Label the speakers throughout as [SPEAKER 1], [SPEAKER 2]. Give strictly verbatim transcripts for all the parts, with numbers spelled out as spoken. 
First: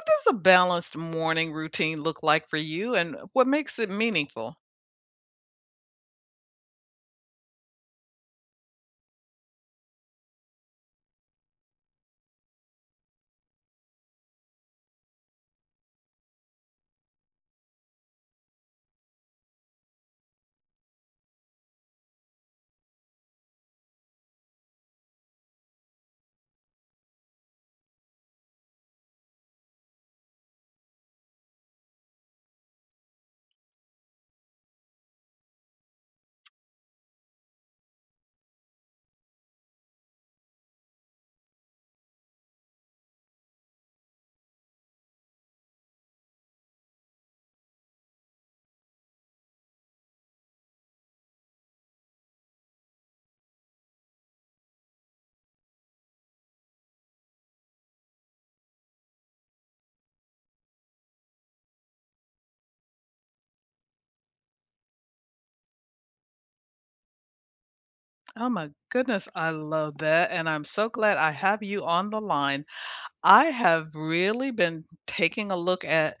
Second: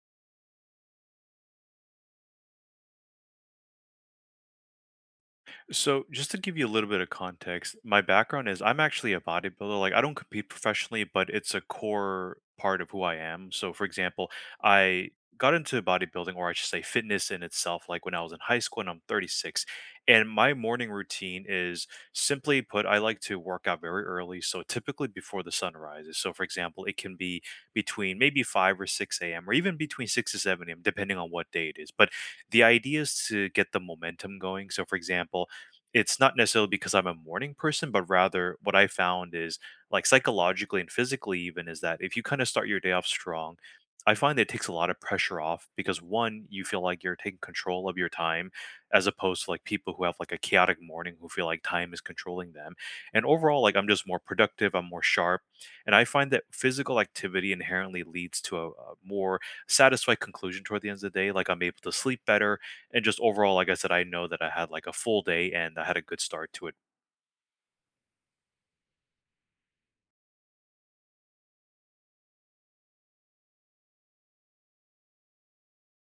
[SPEAKER 1] What does a balanced morning routine look like for you and what makes it meaningful?
[SPEAKER 2] So, just to give you a little bit of context, my background is I'm actually a bodybuilder. Like, I don't compete professionally, but it's a core part of who I am. So, for example, I got into bodybuilding, or I should say fitness in itself, like when I was in high school and I'm thirty-six. And my morning routine is simply put, I like to work out very early. So, typically before the sun rises. So, for example, it can be between maybe five or six a m, or even between six to seven a m, depending on what day it is. But the idea is to get the momentum going. So, for example, it's not necessarily because I'm a morning person, but rather what I found is like psychologically and physically, even is that if you kind of start your day off strong, I find that it takes a lot of pressure off because one, you feel like you're taking control of your time as opposed to like people who have like a chaotic morning who feel like time is controlling them. And overall, like I'm just more productive, I'm more sharp. And I find that physical activity inherently leads to a, a more satisfied conclusion toward the end of the day. Like I'm able to sleep better, and just overall, like I said, I know that I had like a full day and I had a good start to it.
[SPEAKER 1] Oh my goodness, I love that. And I'm so glad I have you on the line. I have really been taking a look at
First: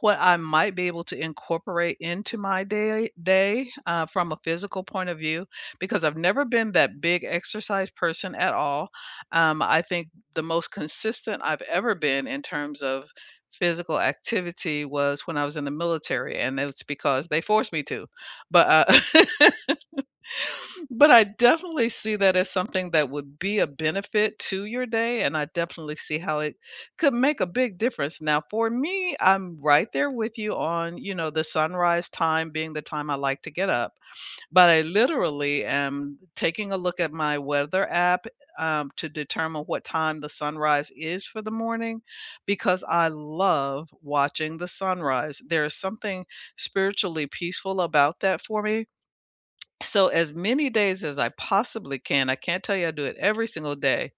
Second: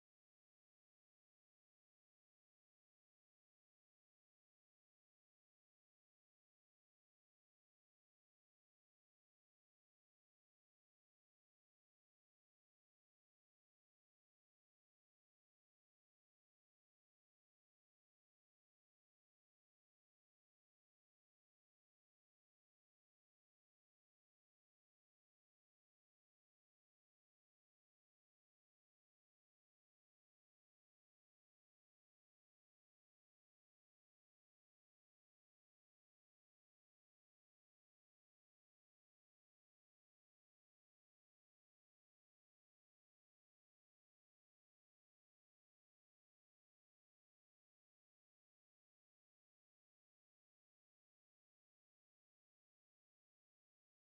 [SPEAKER 1] what I might be able to incorporate into my day day uh, from a physical point of view because I've never been that big exercise person at all. Um, I think the most consistent I've ever been in terms of physical activity was when I was in the military, and it's because they forced me to. But uh, But I definitely see that as something that would be a benefit to your day, and I definitely see how it could make a big difference. Now, for me, I'm right there with you on, you know, the sunrise time being the time I like to get up. But I literally am taking a look at my weather app um, to determine what time the sunrise is for the morning because I love watching the sunrise. There is something spiritually peaceful about that for me, so as many days as I possibly can, I can't tell you I do it every single day,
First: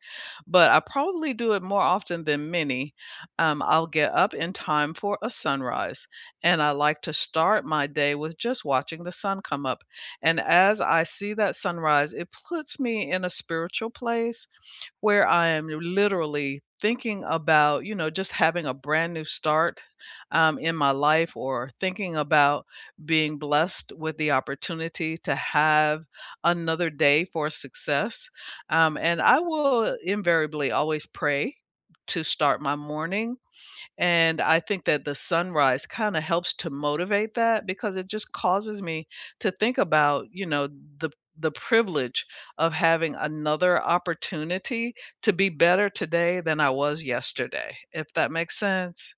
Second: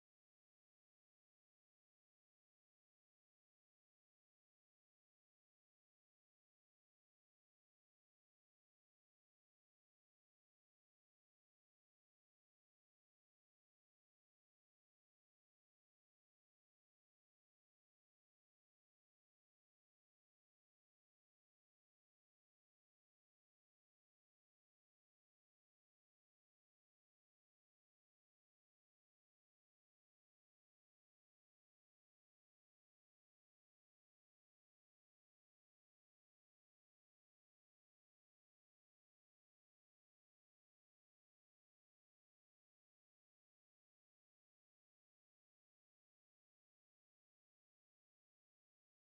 [SPEAKER 1] but I probably do it more often than many. Um, I'll get up in time for a sunrise, and I like to start my day with just watching the sun come up. And as I see that sunrise, it puts me in a spiritual place where I am literally thinking about, you know, just having a brand new start, um, in my life, or thinking about being blessed with the opportunity to have another day for success. Um, and I will invariably always pray to start my morning, and I think that the sunrise kinda helps to motivate that because it just causes me to think about, you know, the the privilege of having another opportunity to be better today than I was yesterday, if that makes sense.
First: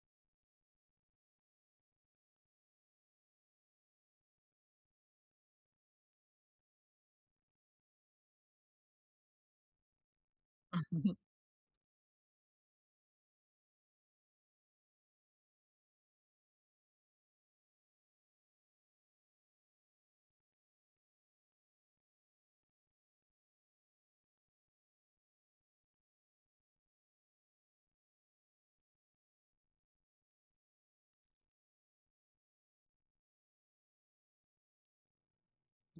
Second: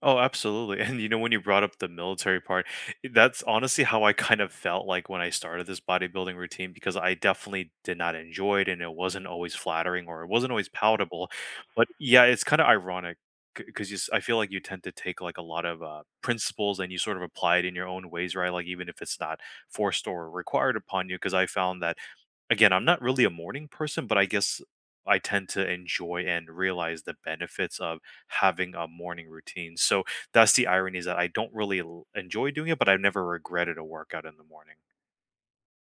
[SPEAKER 2] Oh, absolutely. And you know, when you brought up the military part, i- that's honestly how I kind of felt like when I started this bodybuilding routine because I definitely did not enjoy it and it wasn't always flattering or it wasn't always
[SPEAKER 1] Mhm.
[SPEAKER 2] palatable. But yeah, it's kind of ironic because you, s- I feel like you tend to take like a lot of uh, principles and you sort of apply it in your own ways, right? Like even if it's not forced or required upon you, because I found that again, I'm not really a morning person, but I guess I tend to enjoy and realize the benefits of having a morning routine. So that's the irony is that I don't really l- enjoy doing it, but I've never regretted a workout in the morning.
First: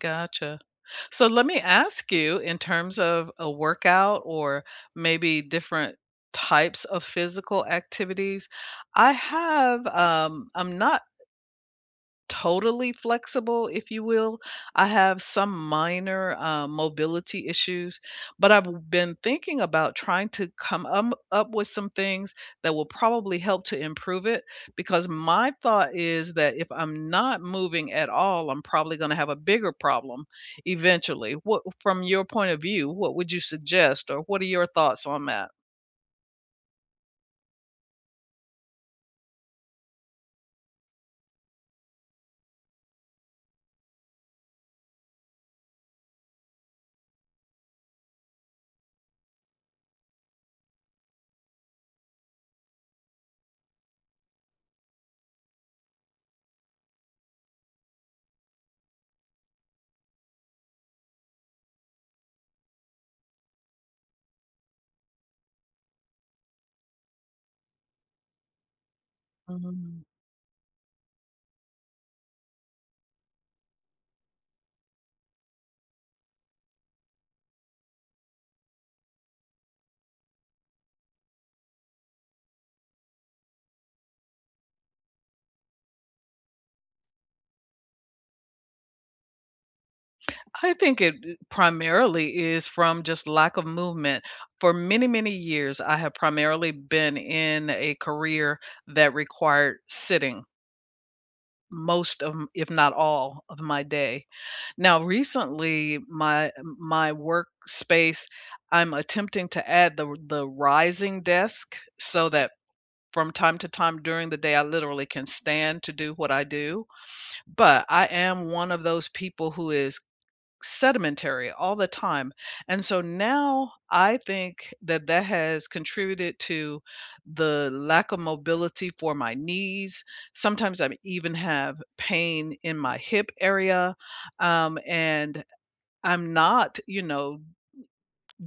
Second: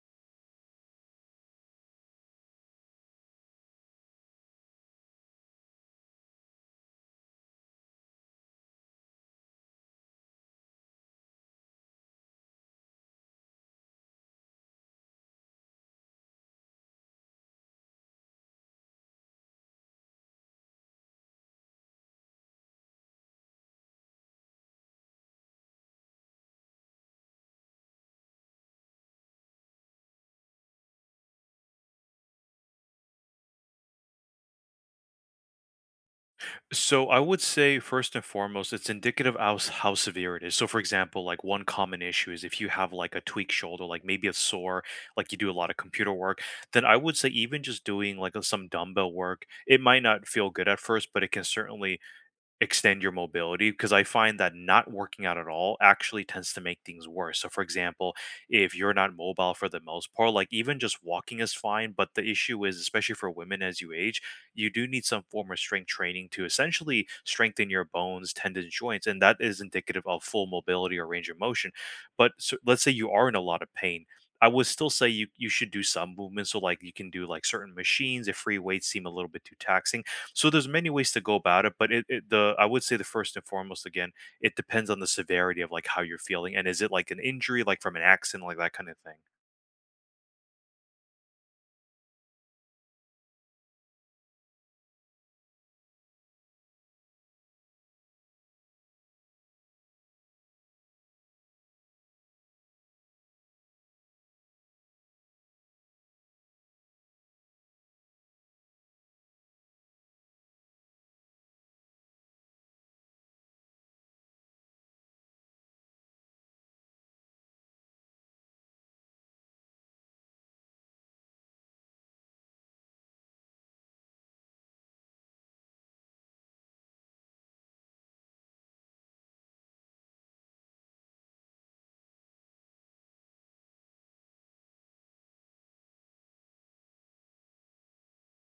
[SPEAKER 1] Gotcha. So let me ask you, in terms of a workout or maybe different types of physical activities, I have, um I'm not totally flexible, if you will. I have some minor uh, mobility issues, but I've been thinking about trying to come um, up with some things that will probably help to improve it because my thought is that if I'm not moving at all, I'm probably going to have a bigger problem eventually. What, from your point of view, what would you suggest or what are your thoughts on that?
[SPEAKER 2] So I would say first and foremost, it's indicative of how, s- how severe it is. So for example, like one common issue is if you have like a tweaked shoulder, like maybe a sore, like you do a lot of computer work, then I would say even just doing like a- some dumbbell work, it might not feel good at first, but it can certainly extend your mobility because I find that not working out at all actually tends to make things worse. So, for example, if you're not mobile for the most part, like even just walking is fine. But the issue is, especially for women as you age, you do need some form of strength training to essentially strengthen your bones, tendons, joints. And that is indicative of full mobility or range of motion. But so, let's say you are in a lot of pain. I would still say you, you should do some movement. So, like, you can do like certain machines if free weights seem a little bit too taxing, so there's many ways to go about it, but it, it the I would say the first and foremost again, it depends on the severity of like how you're feeling and is it like an injury like from an accident like that kind of thing.
[SPEAKER 1] I think it uh, primarily is from just lack of movement. For many, many years, I have primarily been in a career that required sitting most of, m- if not all, of my day. Now, recently, my my work space, I'm attempting to add the the rising desk so that from time to time during the day, I literally can stand to do what I do. But I am one of those people who is sedimentary all the time. And so now I think that that has contributed to the lack of mobility for my knees. Sometimes I even have pain in my hip area. Um, and I'm not, you know,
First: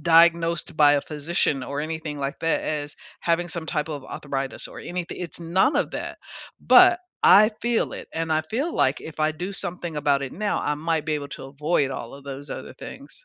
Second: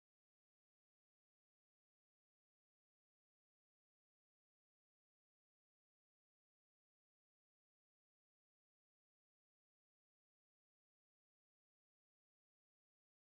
[SPEAKER 1] diagnosed by a physician or anything like that as having some type of arthritis or anything. It's none of that. But I feel it. And I feel like if I do something about it now, I might be able to avoid all of those other things.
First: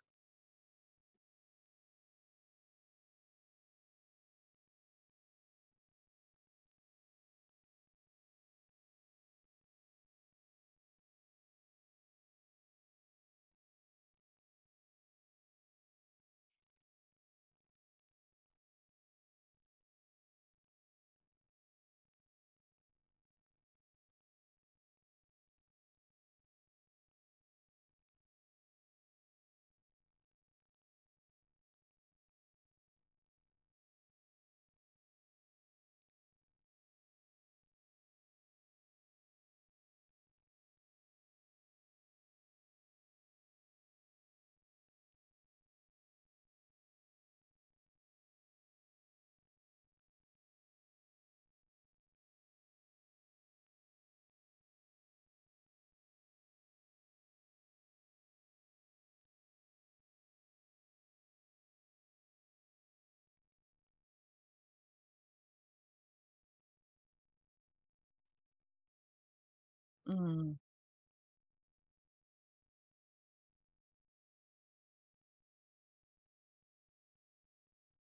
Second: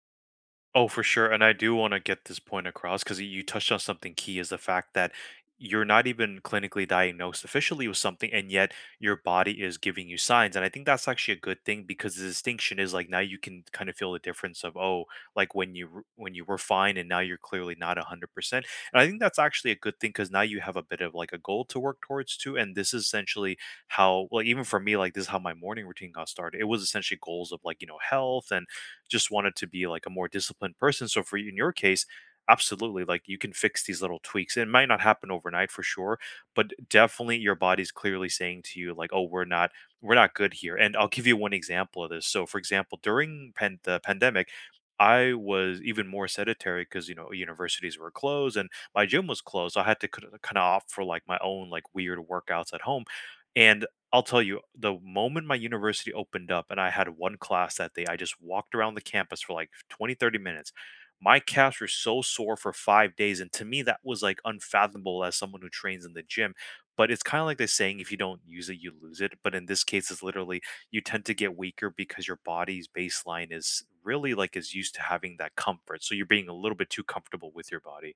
[SPEAKER 2] Oh, for sure. And I do want to get this point across because you touched on something key is the fact that you're not even clinically diagnosed officially with something, and yet your body is giving you signs. And I think that's actually a good thing because the distinction is like now you can kind of feel the difference of oh, like when you were- when you were fine and now you're clearly not one hundred percent. And I think that's actually a good thing because now you have a bit of like a goal to work towards too. And this is essentially how like even for me, like this is how my morning routine got started. It was essentially goals of like, you know, health and just wanted to be like a more disciplined person. So for you, in your case, absolutely, like you can fix these little tweaks. It might not happen overnight for sure, but definitely your body's clearly saying to you like, "Oh, we're not we're not good here." And I'll give you one example of this. So for example, during pan- the pandemic, I was even more sedentary because you know universities were closed and my gym was closed. So I had to kind of opt for like my own like weird workouts at home, and I'll tell you, the moment my university opened up and I had one class that day, I just walked around the campus for like twenty, thirty minutes. My calves were so sore for five days. And to me, that was like unfathomable as someone who trains in the gym. But it's kind of like the saying, if you don't use it, you lose it. But in this case, it's
[SPEAKER 1] Mm.
[SPEAKER 2] literally you tend to get weaker because your body's baseline is really like is used to having that comfort. So you're being a little bit too comfortable with your body.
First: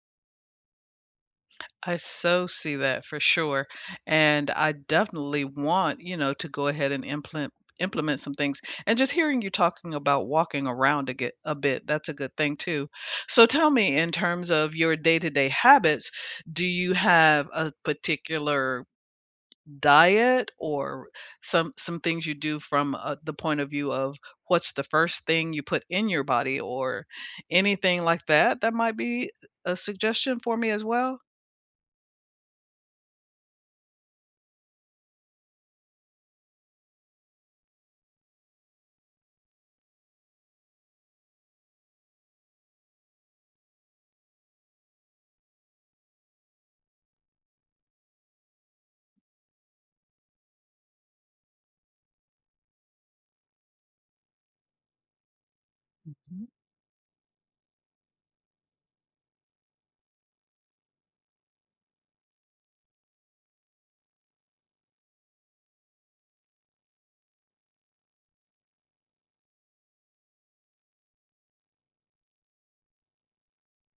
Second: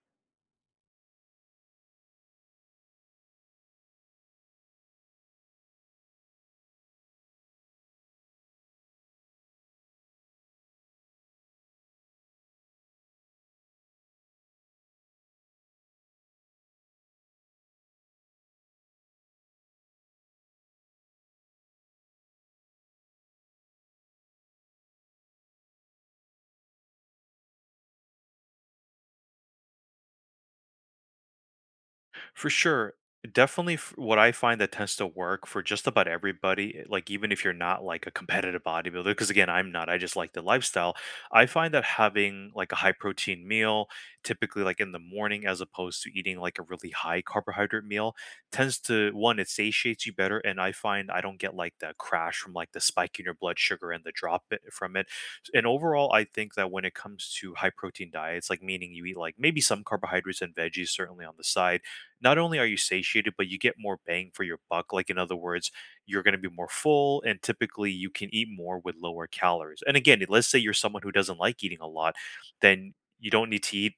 [SPEAKER 1] I so see that for sure. And I definitely want, you know, to go ahead and implement implement some things. And just hearing you talking about walking around a, get, a bit, that's a good thing too. So tell me, in terms of your day-to-day habits, do you have a particular diet or some some things you do from, uh, the point of view of what's the first thing you put in your body or anything like that that might be a suggestion for me as well?
[SPEAKER 2] For sure. Definitely f- what I find that tends to work for just about everybody, eh, like even if you're not like a competitive bodybuilder, because again, I'm not, I just like the lifestyle. I find that having like a high protein meal, typically like in the morning, as opposed to eating like a really high carbohydrate meal, tends to one, it satiates you better. And I find I don't get like the crash from like the spike in your blood sugar and the drop it from it. And overall, I think that when it comes to high protein diets, like meaning you eat like maybe some carbohydrates and veggies, certainly on the side, not only are you satiated, but you get more bang for your buck. Like, in other words, you're going to be more full, and typically you can eat more with lower calories. And again, let's say you're someone who doesn't like eating a lot, then you don't need to eat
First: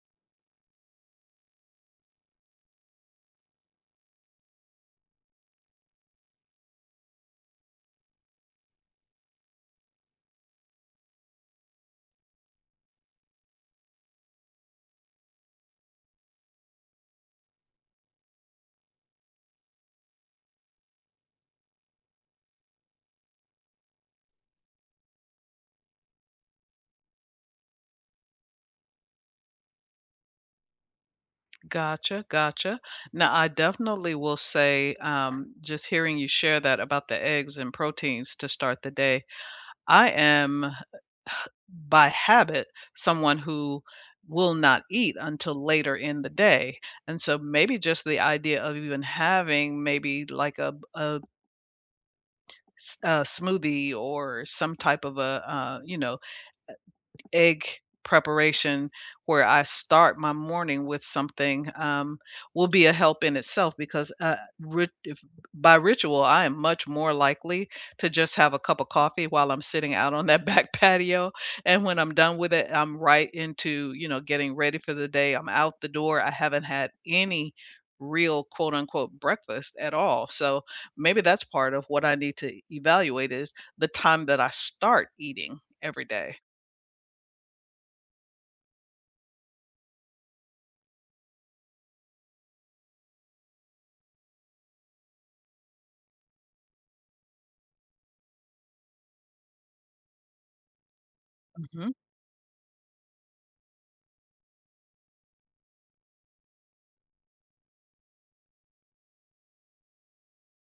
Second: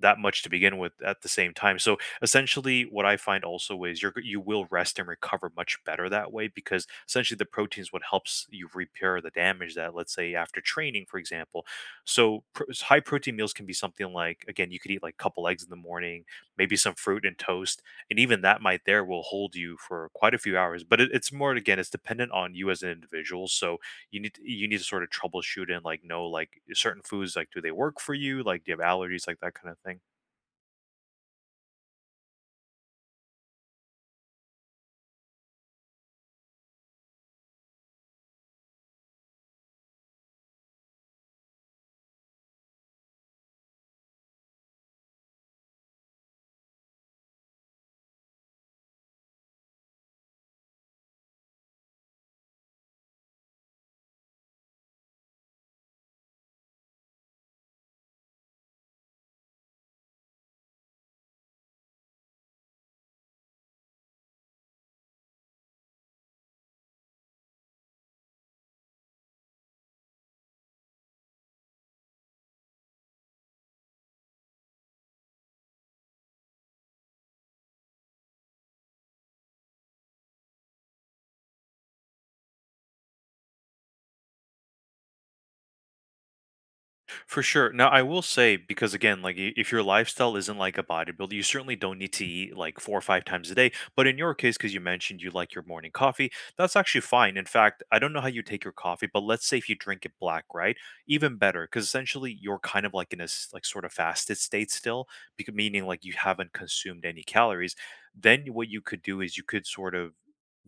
[SPEAKER 2] that much to begin with at the same time. So essentially what I find also is you're g- you will rest and recover much better that way because essentially the protein is what helps you repair the damage that let's say after training for example. So pr- s- high protein meals can be something like again you could eat like a couple eggs in the morning, maybe some fruit and toast and even that might there will hold you for quite a few hours but it, it's more again it's dependent on you as an individual. So you need to, you need to sort of troubleshoot and like know like certain foods like do they work for you like do you have allergies like that kind of thing.
[SPEAKER 1] Gotcha, gotcha. Now, I definitely will say, um, just hearing you share that about the eggs and proteins to start the day, I am by habit someone who will not eat until later in the day. And so maybe just the idea of even having maybe like a, a, s- a smoothie or some type of a, uh, you know, egg preparation where I start my morning with something um, will be a help in itself because uh, rit- if, by ritual, I am much more likely to just have a cup of coffee while I'm sitting out on that back patio. And when I'm done with it, I'm right into, you know, getting ready for the day. I'm out the door. I haven't had any real quote unquote breakfast at all. So maybe that's part of what I need to evaluate is the time that I start eating every day.
[SPEAKER 2] For sure. Now, I will say because again, like i- if your lifestyle isn't like a bodybuilder, you certainly don't need to eat like four or five times a day. But in your case, because you mentioned you like your morning coffee, that's actually fine. In fact, I don't know how you take your coffee, but let's say if you drink it black, right? Even better, because essentially you're kind of like in a s- like sort of fasted state still, because meaning like you haven't consumed any calories. Then what you could do is you could sort of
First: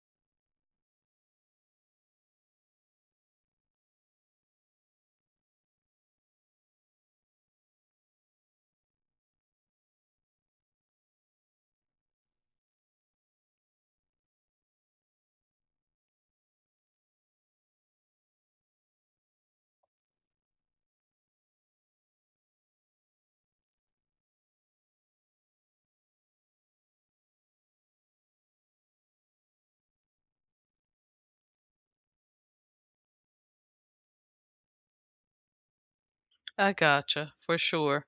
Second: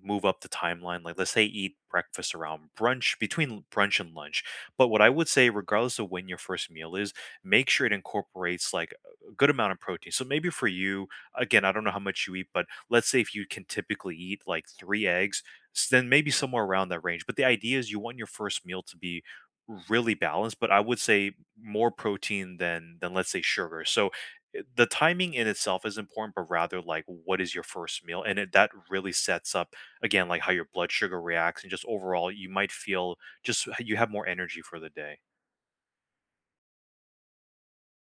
[SPEAKER 2] move up the timeline. Like let's say eat breakfast around brunch, between brunch and lunch, but what I would say, regardless of when your first meal is, make sure it incorporates like a good amount of protein. So maybe for you, again, I don't know how much you eat, but let's say if you can typically eat like three eggs, s- then maybe somewhere around that range. But the idea is you want your first meal to be really balanced, but I would say more protein than than let's say sugar. So i- the timing in itself is important, but rather like what is your first meal, and it, that really sets up again like how your blood sugar reacts, and just overall you might feel just you have more energy for the day.
[SPEAKER 1] I gotcha, for sure.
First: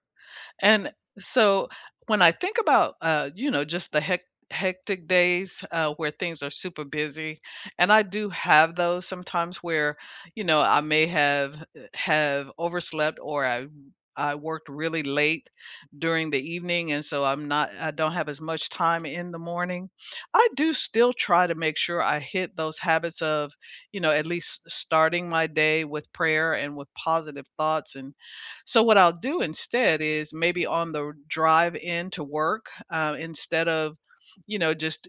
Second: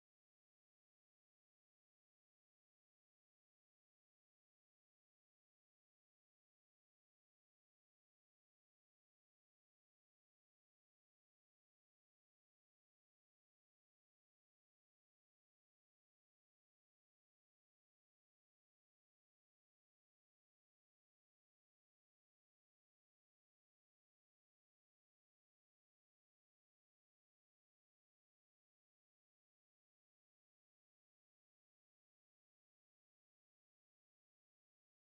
[SPEAKER 1] And so when I think about, uh, you know, just the hec- hectic days uh, where things are super busy, and I do have those sometimes where, you know, I may have uh, have overslept, or I I worked really late during the evening, and so I'm not I don't have as much time in the morning. I do still try to make sure I hit those habits of, you know, at least starting my day with prayer and with positive thoughts. And so what I'll do instead is maybe on the drive in to work, uh, instead of, you know, just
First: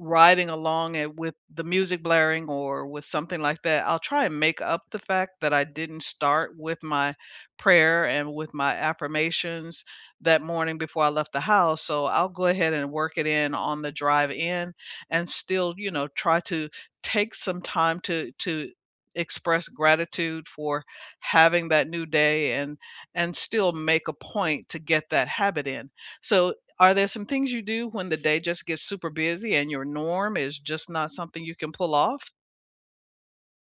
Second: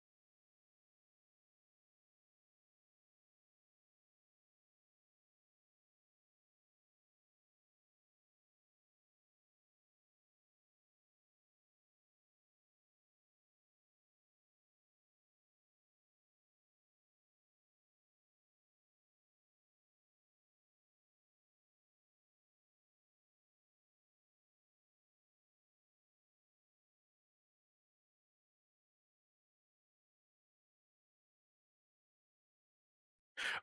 [SPEAKER 1] riding along it with the music blaring or with something like that, I'll try and make up the fact that I didn't start with my prayer and with my affirmations that morning before I left the house. So I'll go ahead and work it in on the drive in and still, you know, try to take some time to to express gratitude for having that new day, and and still make a point to get that habit in. So are there some things you do when the day just gets super busy and your norm is just not something you can pull off?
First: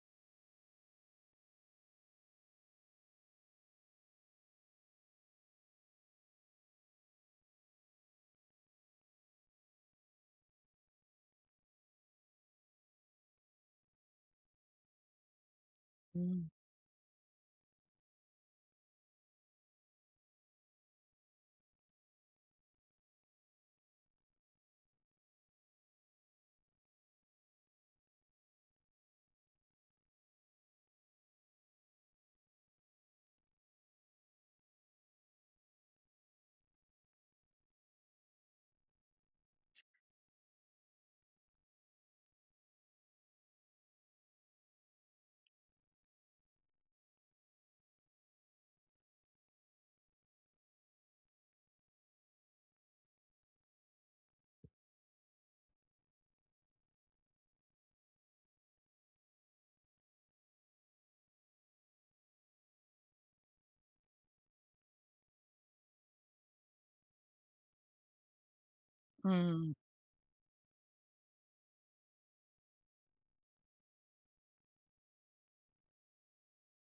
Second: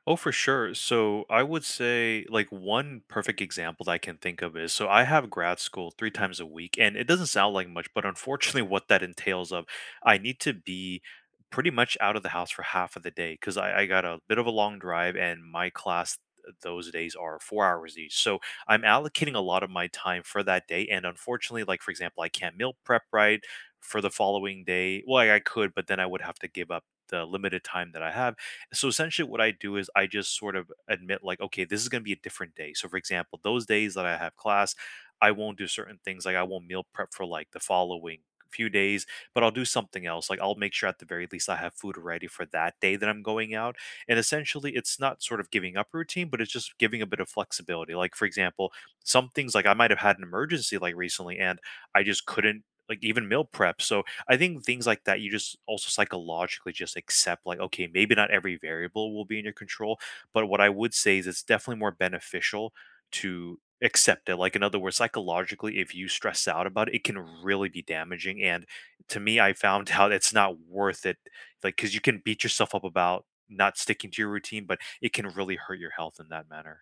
[SPEAKER 2] Oh, for sure. So I would say like one perfect example that I can think of is so I have grad school three times a week, and it doesn't sound like much, but unfortunately, what that entails of I need to be pretty much out of the house for half of the day because I, I got a bit of a long drive and my class
[SPEAKER 1] Mm.
[SPEAKER 2] uh, those days are four hours each. So I'm allocating a lot of my time for that day. And unfortunately, like for example, I can't meal prep right for the following day. Well, I, I could, but then I would have to give up the limited time that I have, so essentially what I do is I just sort of admit like, okay, this is going to be a different day. So for example, those days that I have class, I won't do certain things like I won't meal prep for like the following few days, but I'll do something else. Like I'll make sure at the very least I have food ready for that day that I'm going out. And essentially it's not sort of giving up routine, but it's just giving a bit of flexibility. Like for example, some things like I might have had an emergency like recently and I just couldn't like even meal prep. So I think things like that, you just also psychologically just accept, like, okay, maybe not every variable will be in your control. But what I would say is it's definitely more beneficial to accept it. Like, in other words, psychologically, if you stress out about it, it can really be damaging. And to me, I
[SPEAKER 1] Mm,
[SPEAKER 2] found out it's not worth it. Like, because you can beat yourself up about not sticking to your routine, but it can really hurt your health in that manner.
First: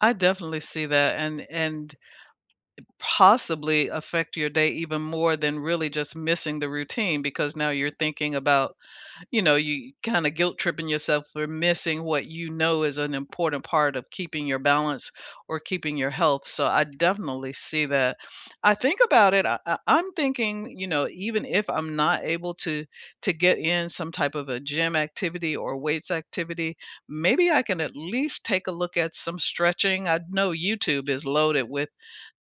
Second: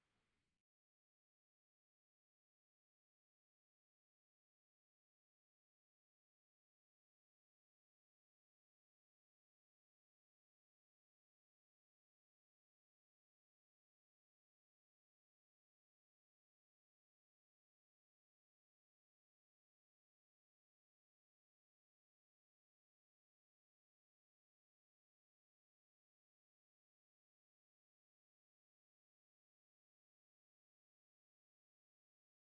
[SPEAKER 1] I definitely see that, and and possibly affect your day even more than really just missing the routine, because now you're thinking about, you know, you kind of guilt tripping yourself for missing what you know is an important part of keeping your balance or keeping your health. So I definitely see that. I think about it. I, I- I'm thinking, you know, even if I'm not able to to get in some type of a gym activity or weights activity, maybe I can at least take a look at some stretching. I know YouTube is loaded with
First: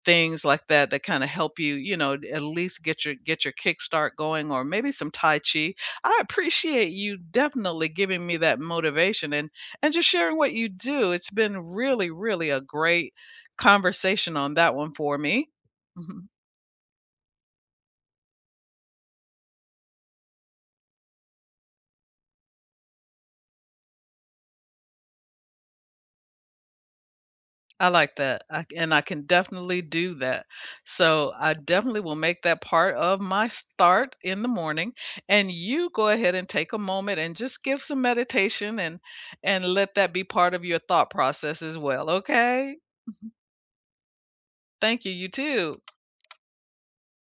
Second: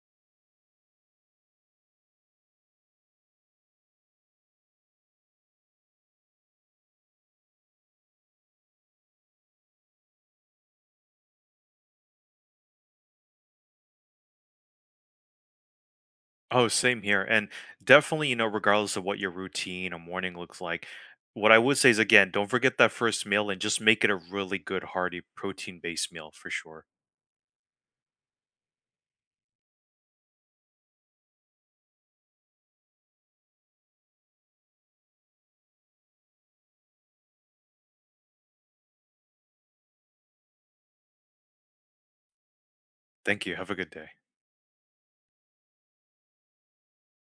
[SPEAKER 1] things like that that kind of help you, you know, at least get your get your kickstart going, or maybe some tai chi. I appreciate you definitely giving me that motivation and and just sharing what you do. It's been really really a great conversation on that one for me.
[SPEAKER 2] Oh, same here. And definitely, you know, regardless of what your routine or morning looks like, what I would say is again, don't forget that first meal and just make it a really good, hearty, protein based meal for sure.
[SPEAKER 1] I like that, I c and I can definitely do that. So, I definitely will make that part of my start in the morning, and you go ahead and take a moment and just give some meditation, and and let that be part of your thought process as well, okay?
[SPEAKER 2] Thank you. Have a good day.
[SPEAKER 1] Thank you, you too.